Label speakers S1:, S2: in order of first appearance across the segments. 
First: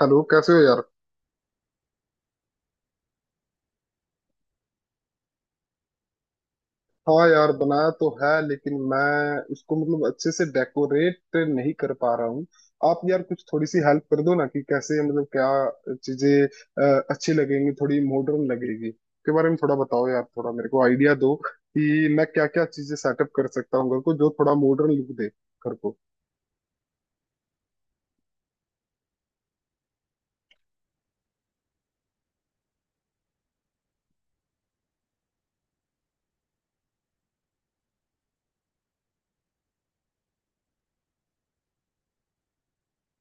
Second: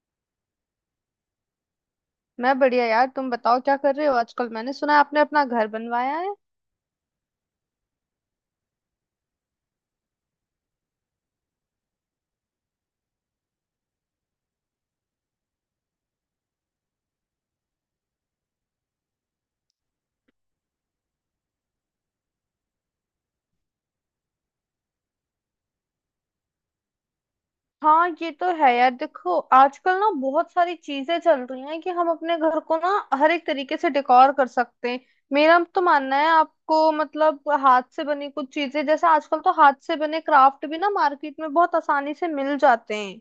S1: Hello, कैसे हो यार?
S2: मैं बढ़िया यार। तुम बताओ क्या कर रहे हो आजकल। मैंने सुना है आपने अपना घर बनवाया है।
S1: हाँ यार, बनाया तो है, लेकिन मैं उसको मतलब अच्छे से डेकोरेट नहीं कर पा रहा हूँ। आप यार कुछ थोड़ी सी हेल्प कर दो ना, कि कैसे मतलब क्या चीजें अच्छी लगेंगी, थोड़ी मॉडर्न लगेगी के बारे में थोड़ा बताओ यार। थोड़ा मेरे को आइडिया दो कि मैं क्या क्या चीजें सेटअप कर सकता हूँ घर को, जो थोड़ा मॉडर्न लुक दे घर को।
S2: हाँ ये तो है यार। देखो आजकल ना बहुत सारी चीजें चल रही हैं कि हम अपने घर को ना हर एक तरीके से डेकोर कर सकते हैं। मेरा तो मानना है, आपको मतलब हाथ से बनी कुछ चीजें, जैसे आजकल तो हाथ से बने क्राफ्ट भी ना मार्केट में बहुत आसानी से मिल जाते हैं,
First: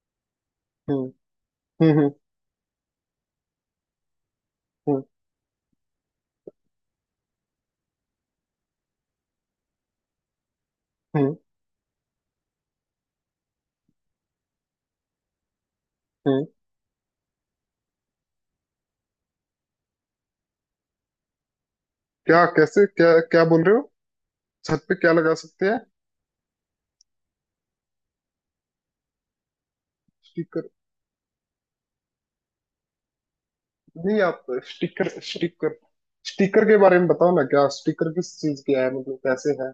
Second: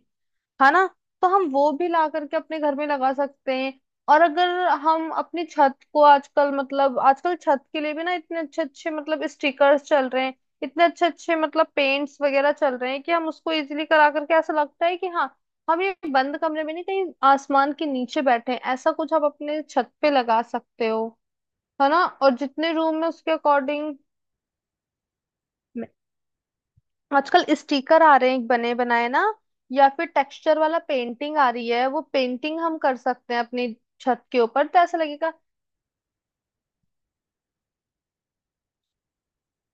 S2: है ना।
S1: हम्म।
S2: तो हम वो भी
S1: हम्म
S2: ला
S1: हम्म
S2: करके अपने घर में लगा सकते हैं। और अगर
S1: हम्म
S2: हम अपनी छत को आजकल मतलब आजकल छत के लिए भी ना इतने अच्छे अच्छे मतलब स्टिकर्स चल रहे हैं, इतने अच्छे
S1: हम्म
S2: अच्छे मतलब पेंट्स वगैरह चल रहे हैं, कि हम उसको इजीली करा करके ऐसा लगता है कि हाँ हम ये बंद
S1: हम्म।
S2: कमरे में नहीं, कहीं आसमान के नीचे बैठे हैं। ऐसा कुछ आप अपने छत पे लगा सकते हो, है ना। और
S1: क्या?
S2: जितने
S1: कैसे?
S2: रूम में
S1: क्या
S2: उसके
S1: क्या बोल रहे हो?
S2: अकॉर्डिंग
S1: छत पे क्या लगा सकते हैं?
S2: आजकल स्टिकर आ रहे हैं बने बनाए ना, या फिर टेक्सचर
S1: स्टिकर?
S2: वाला पेंटिंग आ रही है। वो पेंटिंग हम कर सकते हैं अपनी
S1: नहीं,
S2: छत के
S1: आप
S2: ऊपर, तो ऐसा
S1: स्टिकर
S2: लगेगा।
S1: स्टिकर स्टिकर के बारे में बताओ ना। क्या स्टिकर, किस चीज के है, मतलब कैसे है?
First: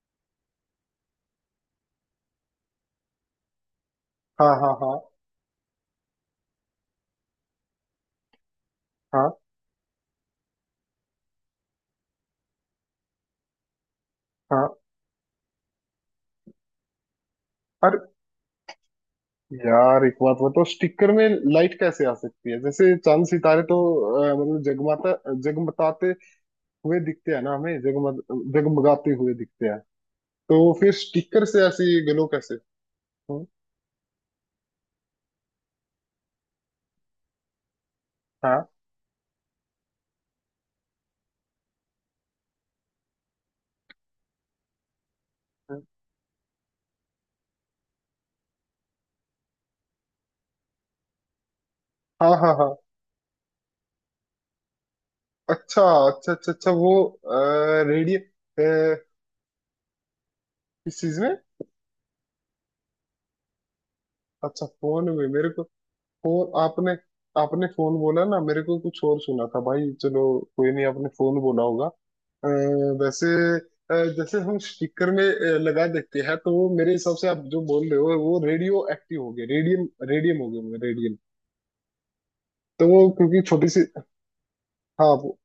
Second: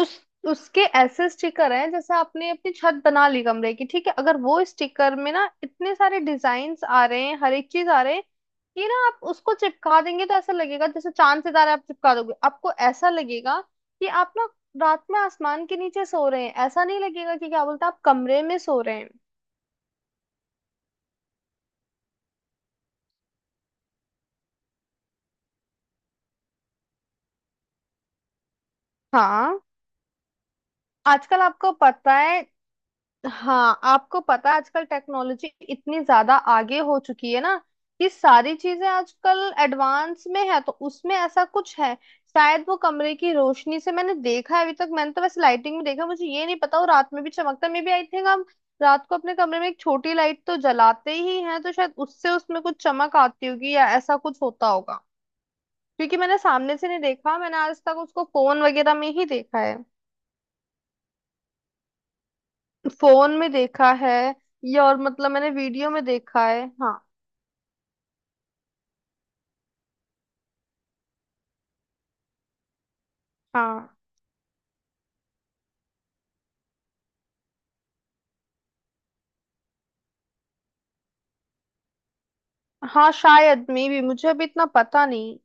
S2: उस उसके ऐसे स्टिकर हैं, जैसे आपने अपनी छत बना ली कमरे की, ठीक है। अगर
S1: हाँ
S2: वो
S1: हाँ हाँ
S2: स्टिकर में ना इतने सारे डिजाइन्स आ रहे हैं, हर एक चीज आ रहे हैं कि ना आप
S1: हाँ।
S2: उसको चिपका देंगे, तो ऐसा लगेगा जैसे चांद सितारे आप चिपका दोगे। आपको ऐसा लगेगा कि आप ना
S1: हाँ।
S2: रात में आसमान के नीचे सो रहे हैं। ऐसा नहीं लगेगा कि क्या बोलते हैं
S1: अरे
S2: आप कमरे में सो रहे हैं।
S1: यार, एक बात बताओ, स्टिकर में लाइट कैसे आ सकती है? जैसे चांद सितारे तो मतलब जगमाता जगमगाते हुए दिखते हैं ना हमें, जगमग जगमगाते हुए
S2: हाँ
S1: दिखते हैं। तो फिर
S2: आजकल
S1: स्टिकर से
S2: आपको
S1: ऐसी
S2: पता
S1: ग्लो
S2: है।
S1: कैसे? हम्म,
S2: हाँ आपको पता है आजकल टेक्नोलॉजी इतनी ज्यादा आगे हो चुकी है ना कि सारी
S1: हाँ
S2: चीजें आजकल एडवांस में है, तो उसमें ऐसा कुछ है। शायद वो कमरे की रोशनी से, मैंने देखा है अभी तक। मैंने तो वैसे लाइटिंग में देखा, मुझे ये नहीं पता वो रात में भी चमकता मे भी आई थिंक हम रात को अपने कमरे में एक छोटी लाइट तो जलाते ही हैं, तो शायद उससे
S1: हाँ हाँ।
S2: उसमें
S1: हाँ।
S2: कुछ चमक आती होगी, या ऐसा कुछ होता होगा।
S1: अच्छा
S2: क्योंकि
S1: अच्छा
S2: मैंने
S1: अच्छा अच्छा,
S2: सामने से
S1: वो
S2: नहीं देखा, मैंने आज तक
S1: रेडियो
S2: उसको फोन वगैरह
S1: किस
S2: में ही देखा है।
S1: चीज में?
S2: फोन में देखा है,
S1: अच्छा,
S2: या और
S1: फोन में
S2: मतलब
S1: मेरे
S2: मैंने
S1: को।
S2: वीडियो में देखा
S1: और
S2: है
S1: आपने
S2: हाँ।
S1: आपने फोन बोला ना? मेरे को कुछ और सुना था भाई। चलो, कोई नहीं, आपने फोन बोला होगा। अ, वैसे
S2: हाँ
S1: जैसे हम स्टिकर में लगा देते हैं, तो वो मेरे हिसाब से आप जो बोल रहे हो वो रेडियो एक्टिव हो गए, रेडियम, रेडियम हो गए, रेडियम। तो वो
S2: हाँ
S1: क्योंकि
S2: शायद
S1: छोटी सी
S2: मे भी, मुझे अभी इतना पता
S1: हाँ,
S2: नहीं।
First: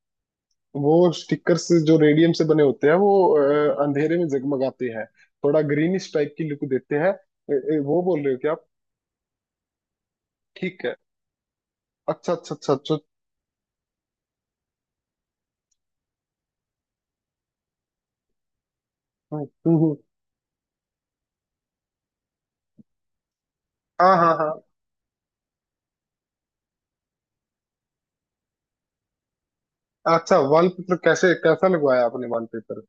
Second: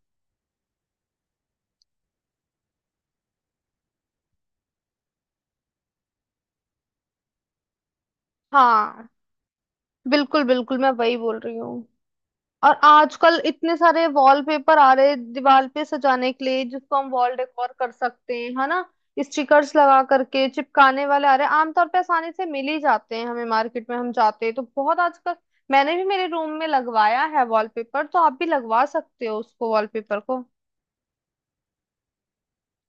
S1: वो स्टिकर्स जो रेडियम से बने होते हैं वो अंधेरे में जगमगाते हैं, थोड़ा ग्रीनिश टाइप की लुक देते हैं। वो बोल रहे हो क्या आप?
S2: हाँ बिल्कुल बिल्कुल,
S1: ठीक
S2: मैं
S1: है।
S2: वही बोल रही हूँ।
S1: अच्छा अच्छा अच्छा
S2: और
S1: अच्छा।
S2: आजकल इतने सारे वॉलपेपर आ रहे हैं दीवार पे सजाने के लिए, जिसको हम वॉल डेकोर कर सकते हैं, है ना।
S1: हम्म,
S2: स्टिकर्स
S1: हम्म, हम्म।
S2: लगा करके चिपकाने वाले आ रहे हैं, आमतौर पे आसानी से मिल ही जाते हैं हमें मार्केट में, हम
S1: हाँ हाँ
S2: जाते
S1: हाँ।
S2: हैं तो बहुत आजकल। मैंने भी मेरे रूम में लगवाया है वॉलपेपर, तो आप भी लगवा सकते हो उसको, वॉलपेपर
S1: अच्छा,
S2: को।
S1: वॉलपेपर कैसे, कैसा लगवाया आपने वॉलपेपर?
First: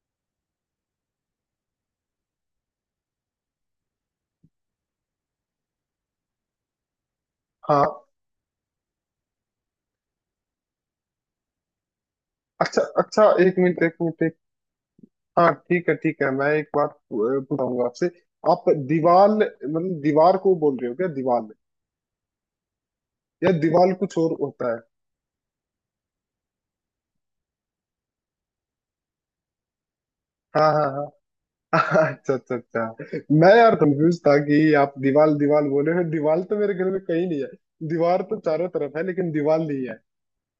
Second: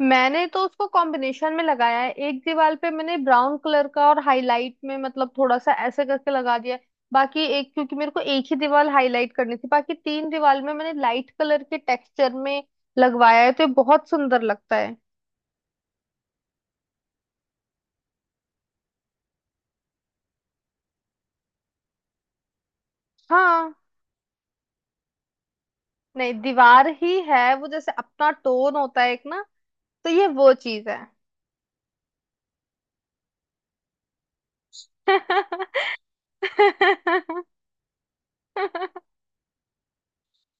S2: मैंने तो उसको कॉम्बिनेशन में लगाया है, एक दीवार पे मैंने ब्राउन कलर का और हाईलाइट में मतलब थोड़ा सा ऐसे करके लगा दिया है। बाकी एक, क्योंकि
S1: हाँ,
S2: मेरे को एक ही दीवार हाईलाइट करनी थी, बाकी तीन दीवार में मैंने लाइट कलर के टेक्सचर में
S1: अच्छा अच्छा,
S2: लगवाया है,
S1: एक
S2: तो ये
S1: मिनट एक
S2: बहुत
S1: मिनट एक,
S2: सुंदर लगता है।
S1: हाँ ठीक है ठीक है। मैं एक बात पूछूंगा आपसे। आप दीवार मतलब दीवार को बोल रहे हो क्या, दीवार? या
S2: हाँ।
S1: दीवार कुछ और होता है?
S2: नहीं, दीवार ही है वो, जैसे अपना टोन होता है एक ना, तो ये वो
S1: हाँ हाँ
S2: चीज
S1: हाँ। अच्छा अच्छा अच्छा, मैं यार कंफ्यूज था कि आप दीवार दीवार बोले हो। दीवार तो मेरे घर में कहीं
S2: है।
S1: नहीं है, दीवार तो चारों तरफ है, लेकिन दीवार नहीं है।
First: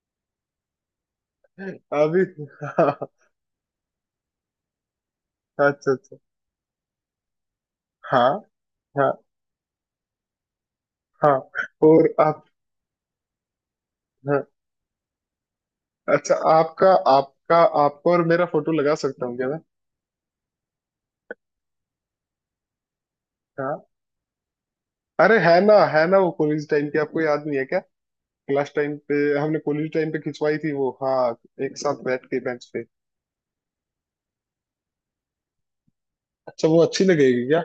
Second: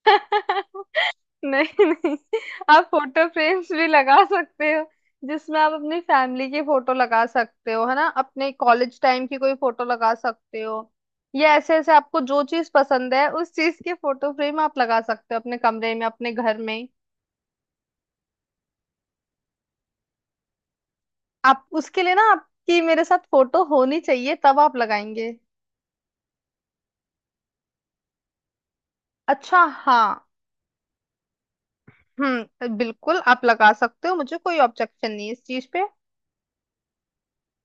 S2: नहीं नहीं।
S1: अभी
S2: आप
S1: हाँ।
S2: फोटो फ्रेम्स भी लगा सकते हो, जिसमें आप
S1: अच्छा
S2: अपनी
S1: अच्छा।
S2: फैमिली की फोटो लगा सकते हो, है ना।
S1: हाँ
S2: अपने कॉलेज
S1: हाँ
S2: टाइम की कोई फोटो लगा सकते हो,
S1: हाँ।
S2: या ऐसे ऐसे
S1: और
S2: आपको
S1: आप,
S2: जो चीज पसंद है उस चीज के फोटो
S1: हाँ,
S2: फ्रेम आप लगा सकते हो अपने कमरे में, अपने
S1: अच्छा,
S2: घर में।
S1: आपका आपका, आपको और मेरा फोटो लगा सकता हूँ क्या मैं?
S2: आप उसके लिए ना, आपकी मेरे साथ फोटो
S1: हाँ,
S2: होनी चाहिए, तब आप लगाएंगे।
S1: अरे है ना, है ना, वो कॉलेज टाइम की आपको याद नहीं है क्या? क्लास टाइम पे हमने,
S2: अच्छा।
S1: कॉलेज
S2: हाँ।
S1: टाइम पे खिंचवाई थी वो, हाँ। एक साथ बैठ के बेंच पे।
S2: बिल्कुल, आप लगा सकते हो, मुझे कोई ऑब्जेक्शन नहीं है इस चीज पे।
S1: अच्छा, वो अच्छी लगेगी क्या?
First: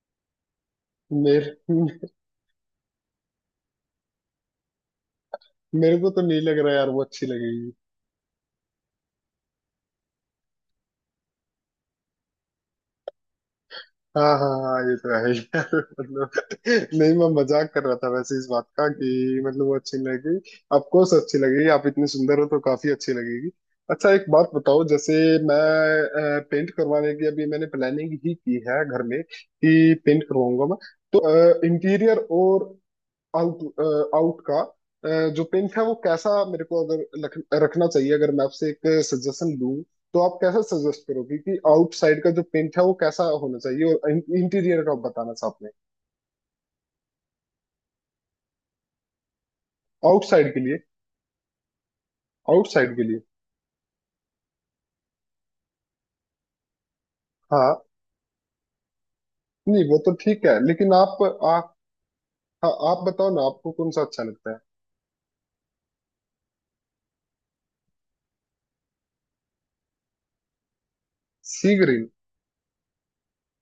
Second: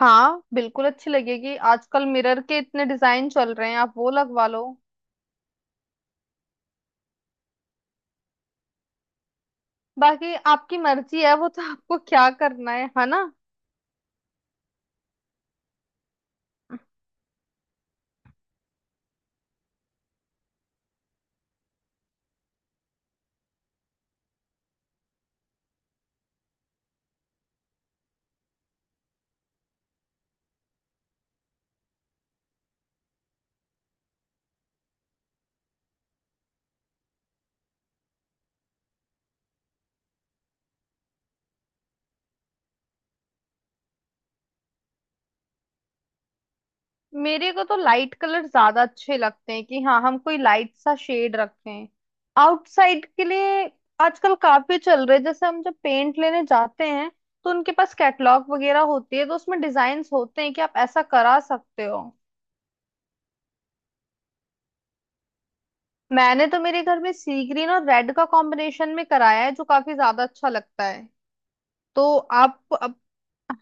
S2: हाँ बिल्कुल अच्छी लगेगी,
S1: मेरे
S2: आजकल मिरर के इतने डिजाइन चल रहे हैं, आप वो लगवा लो।
S1: मेरे को तो नहीं लग रहा यार वो अच्छी लगेगी।
S2: बाकी आपकी मर्जी है, वो तो आपको क्या करना है ना।
S1: हाँ हाँ हाँ, ये तो है यार। मतलब नहीं, मैं मजाक कर रहा था वैसे, इस बात का कि मतलब वो अच्छी नहीं लगी। ऑफकोर्स अच्छी लगेगी, आप इतनी सुंदर हो तो काफी अच्छी लगेगी। अच्छा एक बात बताओ, जैसे मैं पेंट करवाने की अभी मैंने प्लानिंग ही की है घर में कि पेंट करवाऊंगा मैं। तो इंटीरियर और आउट आउट का, अ, जो पिंक है वो कैसा मेरे को अगर रखना चाहिए। अगर मैं आपसे एक सजेशन दूं तो आप कैसा सजेस्ट करोगे कि आउटसाइड का जो पेंट है वो कैसा होना चाहिए, और इंटीरियर का आप बताना था आपने।
S2: मेरे को तो लाइट कलर ज्यादा अच्छे लगते हैं, कि हाँ हम कोई
S1: आउटसाइड के
S2: लाइट
S1: लिए?
S2: सा शेड रखें।
S1: आउटसाइड के
S2: आउटसाइड
S1: लिए
S2: के लिए आजकल काफी चल रहे हैं, जैसे हम जब पेंट लेने जाते हैं तो उनके
S1: हाँ।
S2: पास कैटलॉग वगैरह होती है, तो उसमें
S1: नहीं, वो
S2: डिजाइन
S1: तो
S2: होते
S1: ठीक
S2: हैं
S1: है,
S2: कि आप
S1: लेकिन
S2: ऐसा
S1: आप
S2: करा सकते हो।
S1: हाँ, आप बताओ ना, आपको कौन सा अच्छा लगता है?
S2: मैंने तो मेरे घर में सी ग्रीन और रेड का कॉम्बिनेशन में कराया है, जो काफी ज्यादा अच्छा लगता है।
S1: सी ग्रीन?
S2: तो आप अब,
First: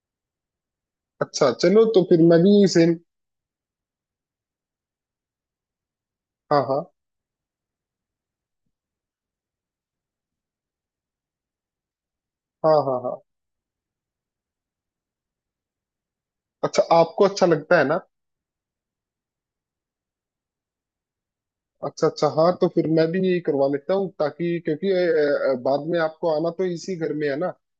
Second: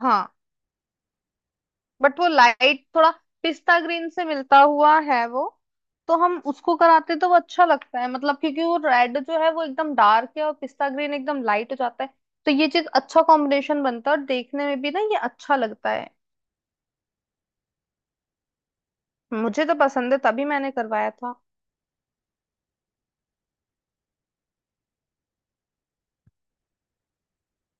S2: हाँ।
S1: अच्छा, चलो, तो
S2: बट
S1: फिर
S2: वो
S1: मैं भी
S2: लाइट
S1: सेम।
S2: थोड़ा पिस्ता ग्रीन से मिलता हुआ है वो, तो हम
S1: हाँ
S2: उसको
S1: हाँ
S2: कराते तो वो अच्छा लगता है। मतलब क्योंकि वो रेड जो है वो एकदम डार्क है, और पिस्ता ग्रीन एकदम लाइट हो जाता है, तो ये
S1: हाँ।
S2: चीज
S1: हाँ हाँ।
S2: अच्छा कॉम्बिनेशन बनता है, और देखने में भी ना ये अच्छा लगता है।
S1: अच्छा, आपको अच्छा लगता है ना?
S2: मुझे तो पसंद है, तभी मैंने करवाया था।
S1: अच्छा अच्छा, हाँ, तो फिर मैं भी यही करवा लेता हूँ। ताकि क्योंकि बाद में आपको आना तो इसी घर में है ना, अ,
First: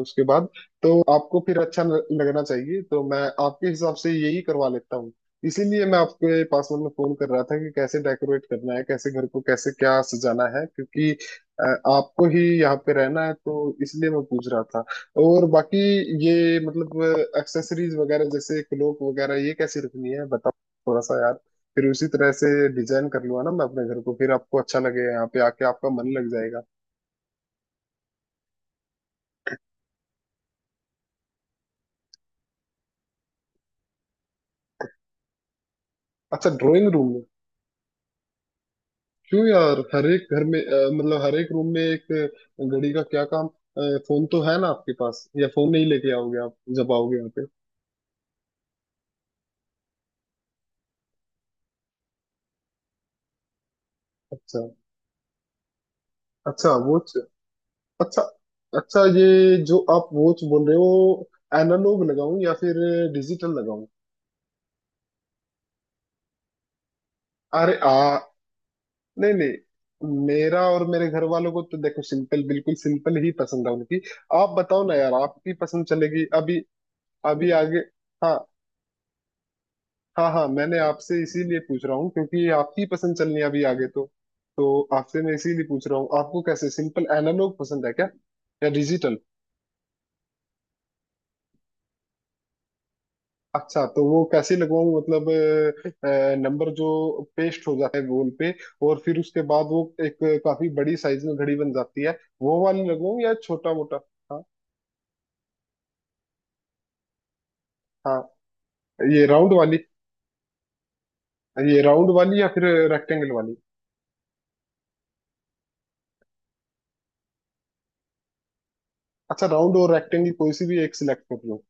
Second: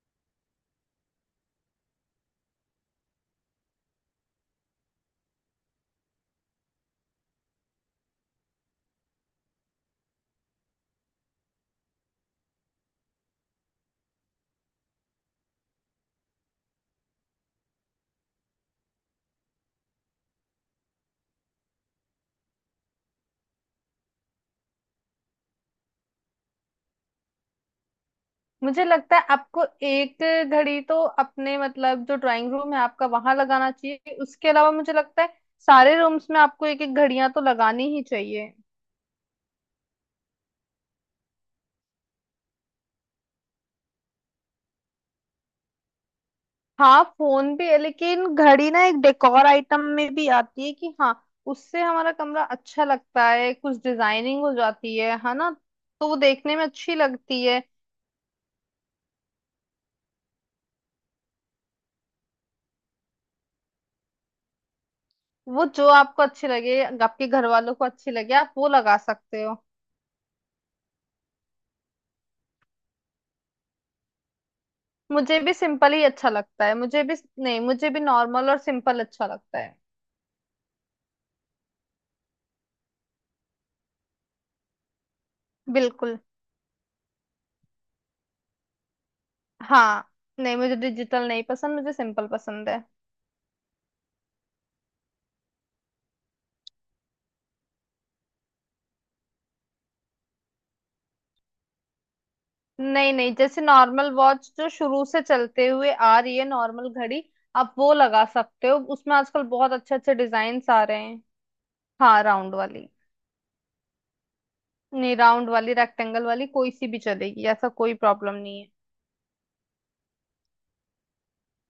S1: उसके बाद। तो आपको फिर अच्छा लगना चाहिए, तो मैं आपके हिसाब से यही करवा लेता हूँ। इसीलिए मैं आपके पास मतलब फोन कर रहा था कि कैसे डेकोरेट करना है, कैसे घर को, कैसे क्या सजाना है। क्योंकि अ, आपको ही यहाँ पे रहना है, तो इसलिए मैं पूछ रहा था। और बाकी ये मतलब एक्सेसरीज वगैरह जैसे क्लोक वगैरह ये कैसे रखनी है बताओ थोड़ा सा यार। फिर उसी तरह से डिजाइन कर लूंगा ना मैं अपने घर को, फिर आपको अच्छा लगेगा यहाँ पे आके, आपका मन लग जाएगा।
S2: मुझे लगता है आपको एक घड़ी तो अपने मतलब जो ड्राइंग रूम है आपका, वहां लगाना चाहिए। उसके अलावा मुझे लगता है सारे रूम्स में
S1: अच्छा
S2: आपको एक
S1: ड्राइंग
S2: एक
S1: रूम?
S2: घड़ियां तो लगानी ही चाहिए।
S1: क्यों यार, हर एक घर में मतलब हर एक रूम में एक घड़ी का क्या काम? फोन तो है ना आपके पास, या फोन नहीं लेके आओगे आप जब
S2: हाँ
S1: आओगे यहाँ पे?
S2: फोन भी है, लेकिन घड़ी ना एक डेकोर आइटम में भी आती है, कि हाँ उससे हमारा कमरा अच्छा लगता है, कुछ डिजाइनिंग हो
S1: अच्छा,
S2: जाती है ना। तो वो देखने में
S1: अच्छा
S2: अच्छी
S1: वॉच,
S2: लगती है।
S1: अच्छा अच्छा। ये जो आप वॉच बोल रहे हो, एनालॉग लगाऊं या फिर डिजिटल लगाऊं?
S2: वो जो आपको अच्छी लगे, आपके घर वालों
S1: अरे
S2: को
S1: आ
S2: अच्छी लगे, आप वो लगा
S1: नहीं
S2: सकते हो।
S1: नहीं, मेरा और मेरे घर वालों को तो देखो सिंपल, बिल्कुल सिंपल ही पसंद है उनकी। आप बताओ ना यार,
S2: मुझे
S1: आपकी
S2: भी
S1: पसंद
S2: सिंपल ही
S1: चलेगी
S2: अच्छा
S1: अभी,
S2: लगता है, मुझे भी।
S1: अभी
S2: नहीं,
S1: आगे।
S2: मुझे भी
S1: हाँ
S2: नॉर्मल और सिंपल अच्छा लगता है।
S1: हाँ हाँ, मैंने आपसे इसीलिए पूछ रहा हूँ क्योंकि आपकी पसंद चलनी है अभी आगे। तो आपसे मैं इसीलिए पूछ रहा हूँ,
S2: बिल्कुल।
S1: आपको कैसे, सिंपल एनालॉग पसंद है क्या या डिजिटल?
S2: हाँ। नहीं मुझे डिजिटल नहीं पसंद, मुझे सिंपल पसंद है।
S1: अच्छा, तो वो कैसे लगवाऊं? मतलब नंबर जो पेस्ट हो जाता है गोल पे, और फिर उसके बाद वो एक काफी बड़ी साइज में घड़ी बन जाती है, वो वाली
S2: नहीं
S1: लगवाऊं या
S2: नहीं, जैसे
S1: छोटा मोटा?
S2: नॉर्मल
S1: हाँ
S2: वॉच जो शुरू से चलते हुए आ रही है, नॉर्मल घड़ी, आप वो
S1: हाँ।
S2: लगा सकते हो। उसमें
S1: ये
S2: आजकल
S1: राउंड
S2: बहुत
S1: वाली,
S2: अच्छे अच्छे डिजाइन्स आ रहे हैं।
S1: ये राउंड
S2: हाँ,
S1: वाली या
S2: राउंड
S1: फिर
S2: वाली।
S1: रेक्टेंगल वाली?
S2: नहीं, राउंड वाली, रेक्टेंगल वाली, कोई सी भी चलेगी, ऐसा कोई प्रॉब्लम नहीं है।
S1: अच्छा, राउंड और रेक्टेंगल कोई सी भी एक सिलेक्ट कर,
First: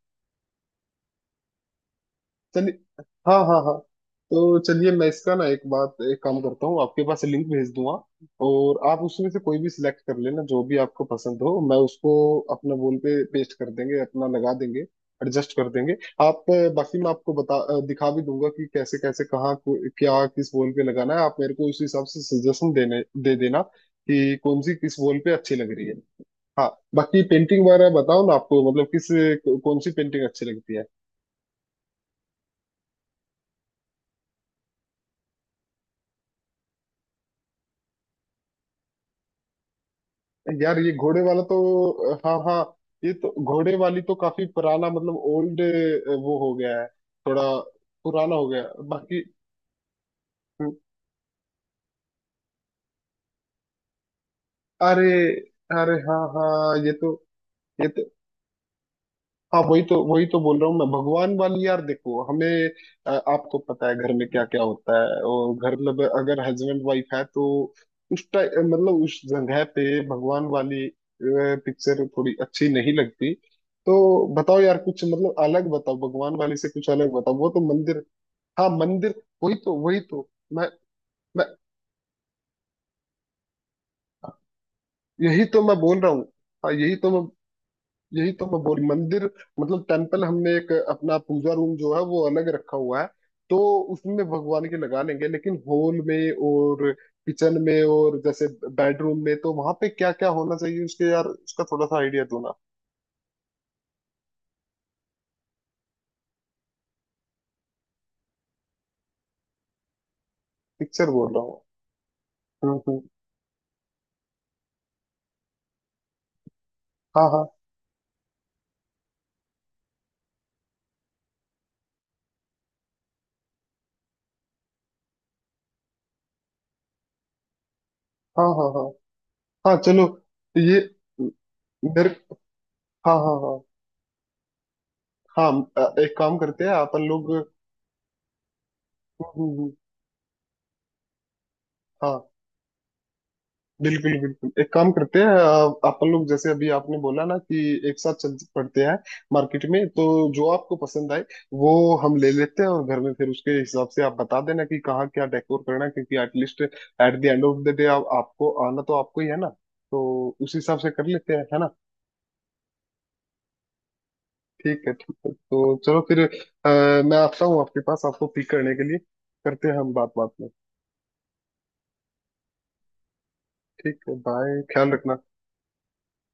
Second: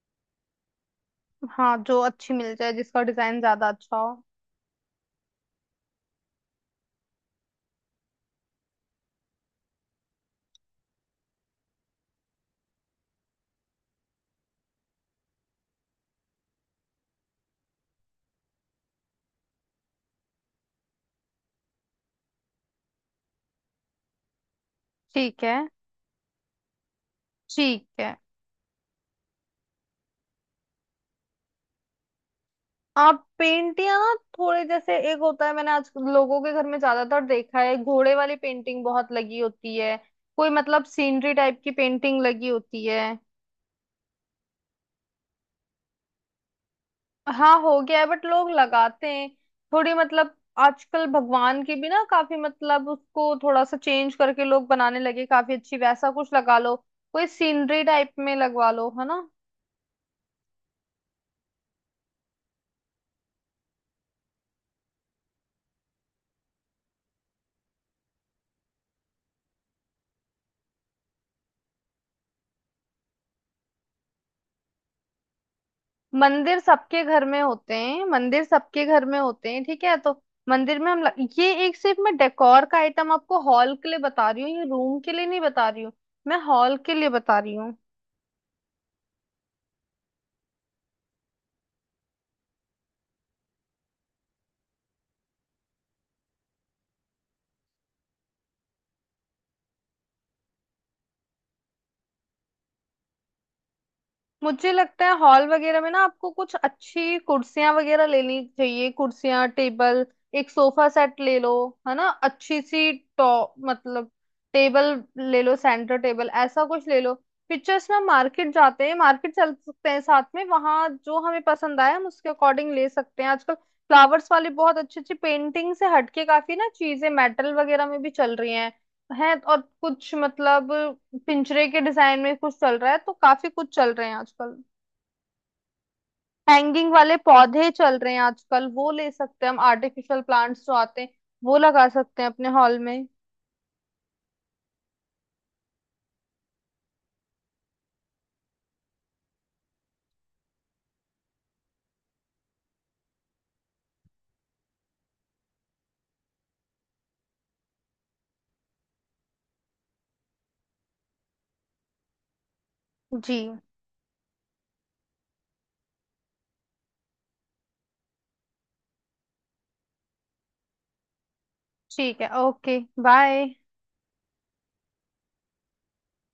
S2: हाँ, जो अच्छी मिल जाए,
S1: चलिए।
S2: जिसका
S1: हाँ
S2: डिजाइन
S1: हाँ
S2: ज्यादा
S1: हाँ।
S2: अच्छा हो।
S1: तो चलिए, मैं इसका ना एक बात, एक काम करता हूँ, आपके पास लिंक भेज दूंगा और आप उसमें से कोई भी सिलेक्ट कर लेना जो भी आपको पसंद हो, मैं उसको अपना वॉल पे पेस्ट कर देंगे, अपना लगा देंगे, एडजस्ट कर देंगे। आप बाकी मैं आपको दिखा भी दूंगा कि कैसे कैसे कहाँ क्या किस वॉल पे लगाना है। आप मेरे को उस हिसाब से सजेशन देने दे देना कि कौन सी किस वॉल पे
S2: ठीक
S1: अच्छी
S2: है
S1: लग रही है। हाँ। बाकी पेंटिंग
S2: ठीक
S1: वगैरह
S2: है।
S1: बताओ ना आपको मतलब किस कौन सी पेंटिंग अच्छी लगती है?
S2: आप पेंटियां ना थोड़े, जैसे एक होता है, मैंने आज लोगों के घर में ज्यादातर देखा है घोड़े वाली पेंटिंग बहुत लगी होती है, कोई
S1: यार
S2: मतलब
S1: ये घोड़े
S2: सीनरी
S1: वाला
S2: टाइप की
S1: तो,
S2: पेंटिंग
S1: हाँ
S2: लगी
S1: हाँ,
S2: होती है।
S1: ये तो घोड़े वाली तो काफी पुराना मतलब ओल्ड वो हो गया है थोड़ा,
S2: हाँ हो गया है, बट
S1: पुराना हो
S2: लोग
S1: गया है।
S2: लगाते
S1: बाकी
S2: हैं। थोड़ी मतलब आजकल भगवान की भी ना काफी, मतलब उसको थोड़ा सा चेंज करके लोग बनाने
S1: अरे,
S2: लगे काफी अच्छी, वैसा
S1: हाँ
S2: कुछ लगा
S1: हाँ,
S2: लो,
S1: ये तो,
S2: कोई सीनरी
S1: ये तो,
S2: टाइप में लगवा लो, है ना।
S1: हाँ वही तो, बोल रहा हूँ मैं, भगवान वाली। यार देखो हमें, आपको पता है घर में क्या क्या होता है, और घर में अगर हस्बैंड वाइफ है तो उस टाइम मतलब उस जगह पे भगवान वाली पिक्चर थोड़ी अच्छी नहीं लगती। तो बताओ यार कुछ मतलब अलग बताओ, भगवान वाली
S2: मंदिर
S1: से कुछ
S2: सबके
S1: अलग
S2: घर
S1: बताओ,
S2: में
S1: वो तो
S2: होते
S1: मंदिर।
S2: हैं, मंदिर
S1: हाँ
S2: सबके घर
S1: मंदिर,
S2: में होते
S1: वही
S2: हैं,
S1: तो,
S2: ठीक है।
S1: वही
S2: तो
S1: तो मैं
S2: मंदिर में हम लग...
S1: मैं
S2: ये एक सिर्फ मैं डेकोर का आइटम आपको हॉल के लिए बता रही हूँ, ये रूम के लिए नहीं
S1: यही तो
S2: बता
S1: मैं
S2: रही हूँ।
S1: बोल रहा हूँ।
S2: मैं
S1: हाँ
S2: हॉल के
S1: यही
S2: लिए
S1: तो मैं,
S2: बता रही हूँ।
S1: बोल, मंदिर मतलब टेम्पल, हमने एक अपना पूजा रूम जो है वो अलग रखा हुआ है, तो उसमें भगवान के लगा लेंगे। लेकिन हॉल में, और किचन में, और जैसे बेडरूम में, तो वहां पे क्या क्या होना चाहिए उसके, यार उसका थोड़ा सा आइडिया दो ना।
S2: मुझे लगता है हॉल वगैरह में ना आपको कुछ अच्छी कुर्सियां वगैरह लेनी चाहिए, कुर्सियां, टेबल, एक सोफा
S1: पिक्चर
S2: सेट
S1: बोल
S2: ले
S1: रहा
S2: लो,
S1: हूँ।
S2: है ना, अच्छी
S1: हम्म,
S2: सी।
S1: हम्म,
S2: टॉप मतलब टेबल ले लो, सेंटर टेबल ऐसा कुछ ले लो।
S1: हाँ हाँ
S2: पिक्चर्स में मार्केट जाते हैं, मार्केट चल सकते हैं साथ में, वहां जो हमें पसंद आए हम उसके अकॉर्डिंग ले सकते हैं। आजकल फ्लावर्स वाली बहुत अच्छी अच्छी पेंटिंग से हटके काफी ना चीजें मेटल वगैरह में भी चल
S1: हाँ।
S2: रही
S1: हाँ
S2: हैं,
S1: हाँ।
S2: है, और
S1: हाँ चलो,
S2: कुछ
S1: ये,
S2: मतलब पिंजरे के
S1: मेरे,
S2: डिजाइन में कुछ चल रहा है, तो
S1: हाँ हाँ
S2: काफी
S1: हाँ।
S2: कुछ चल रहे हैं आजकल।
S1: हाँ, एक काम करते हैं
S2: हैंगिंग
S1: अपन
S2: वाले
S1: लोग।
S2: पौधे चल रहे हैं आजकल, वो ले
S1: हम्म,
S2: सकते हैं
S1: हम्म,
S2: हम,
S1: हम्म,
S2: आर्टिफिशियल प्लांट्स जो आते हैं वो लगा सकते
S1: हाँ
S2: हैं अपने हॉल में।
S1: बिल्कुल बिल्कुल, एक काम करते हैं आप अपन लोग, जैसे अभी आपने बोला ना कि एक साथ चल पड़ते हैं मार्केट में, तो जो आपको पसंद आए वो हम ले लेते हैं, और घर में फिर उसके हिसाब से आप बता देना कि कहाँ क्या डेकोर करना है। क्योंकि at least at the end of the day आपको आना तो आपको ही है ना, तो उस हिसाब से कर लेते हैं है ना?
S2: जी।
S1: ठीक है ठीक है, तो चलो फिर मैं आता हूँ आपके पास आपको पिक करने के लिए। करते हैं हम बात, बात में।
S2: ठीक है, ओके, बाय।
S1: ठीक है, बाय, ख्याल रखना।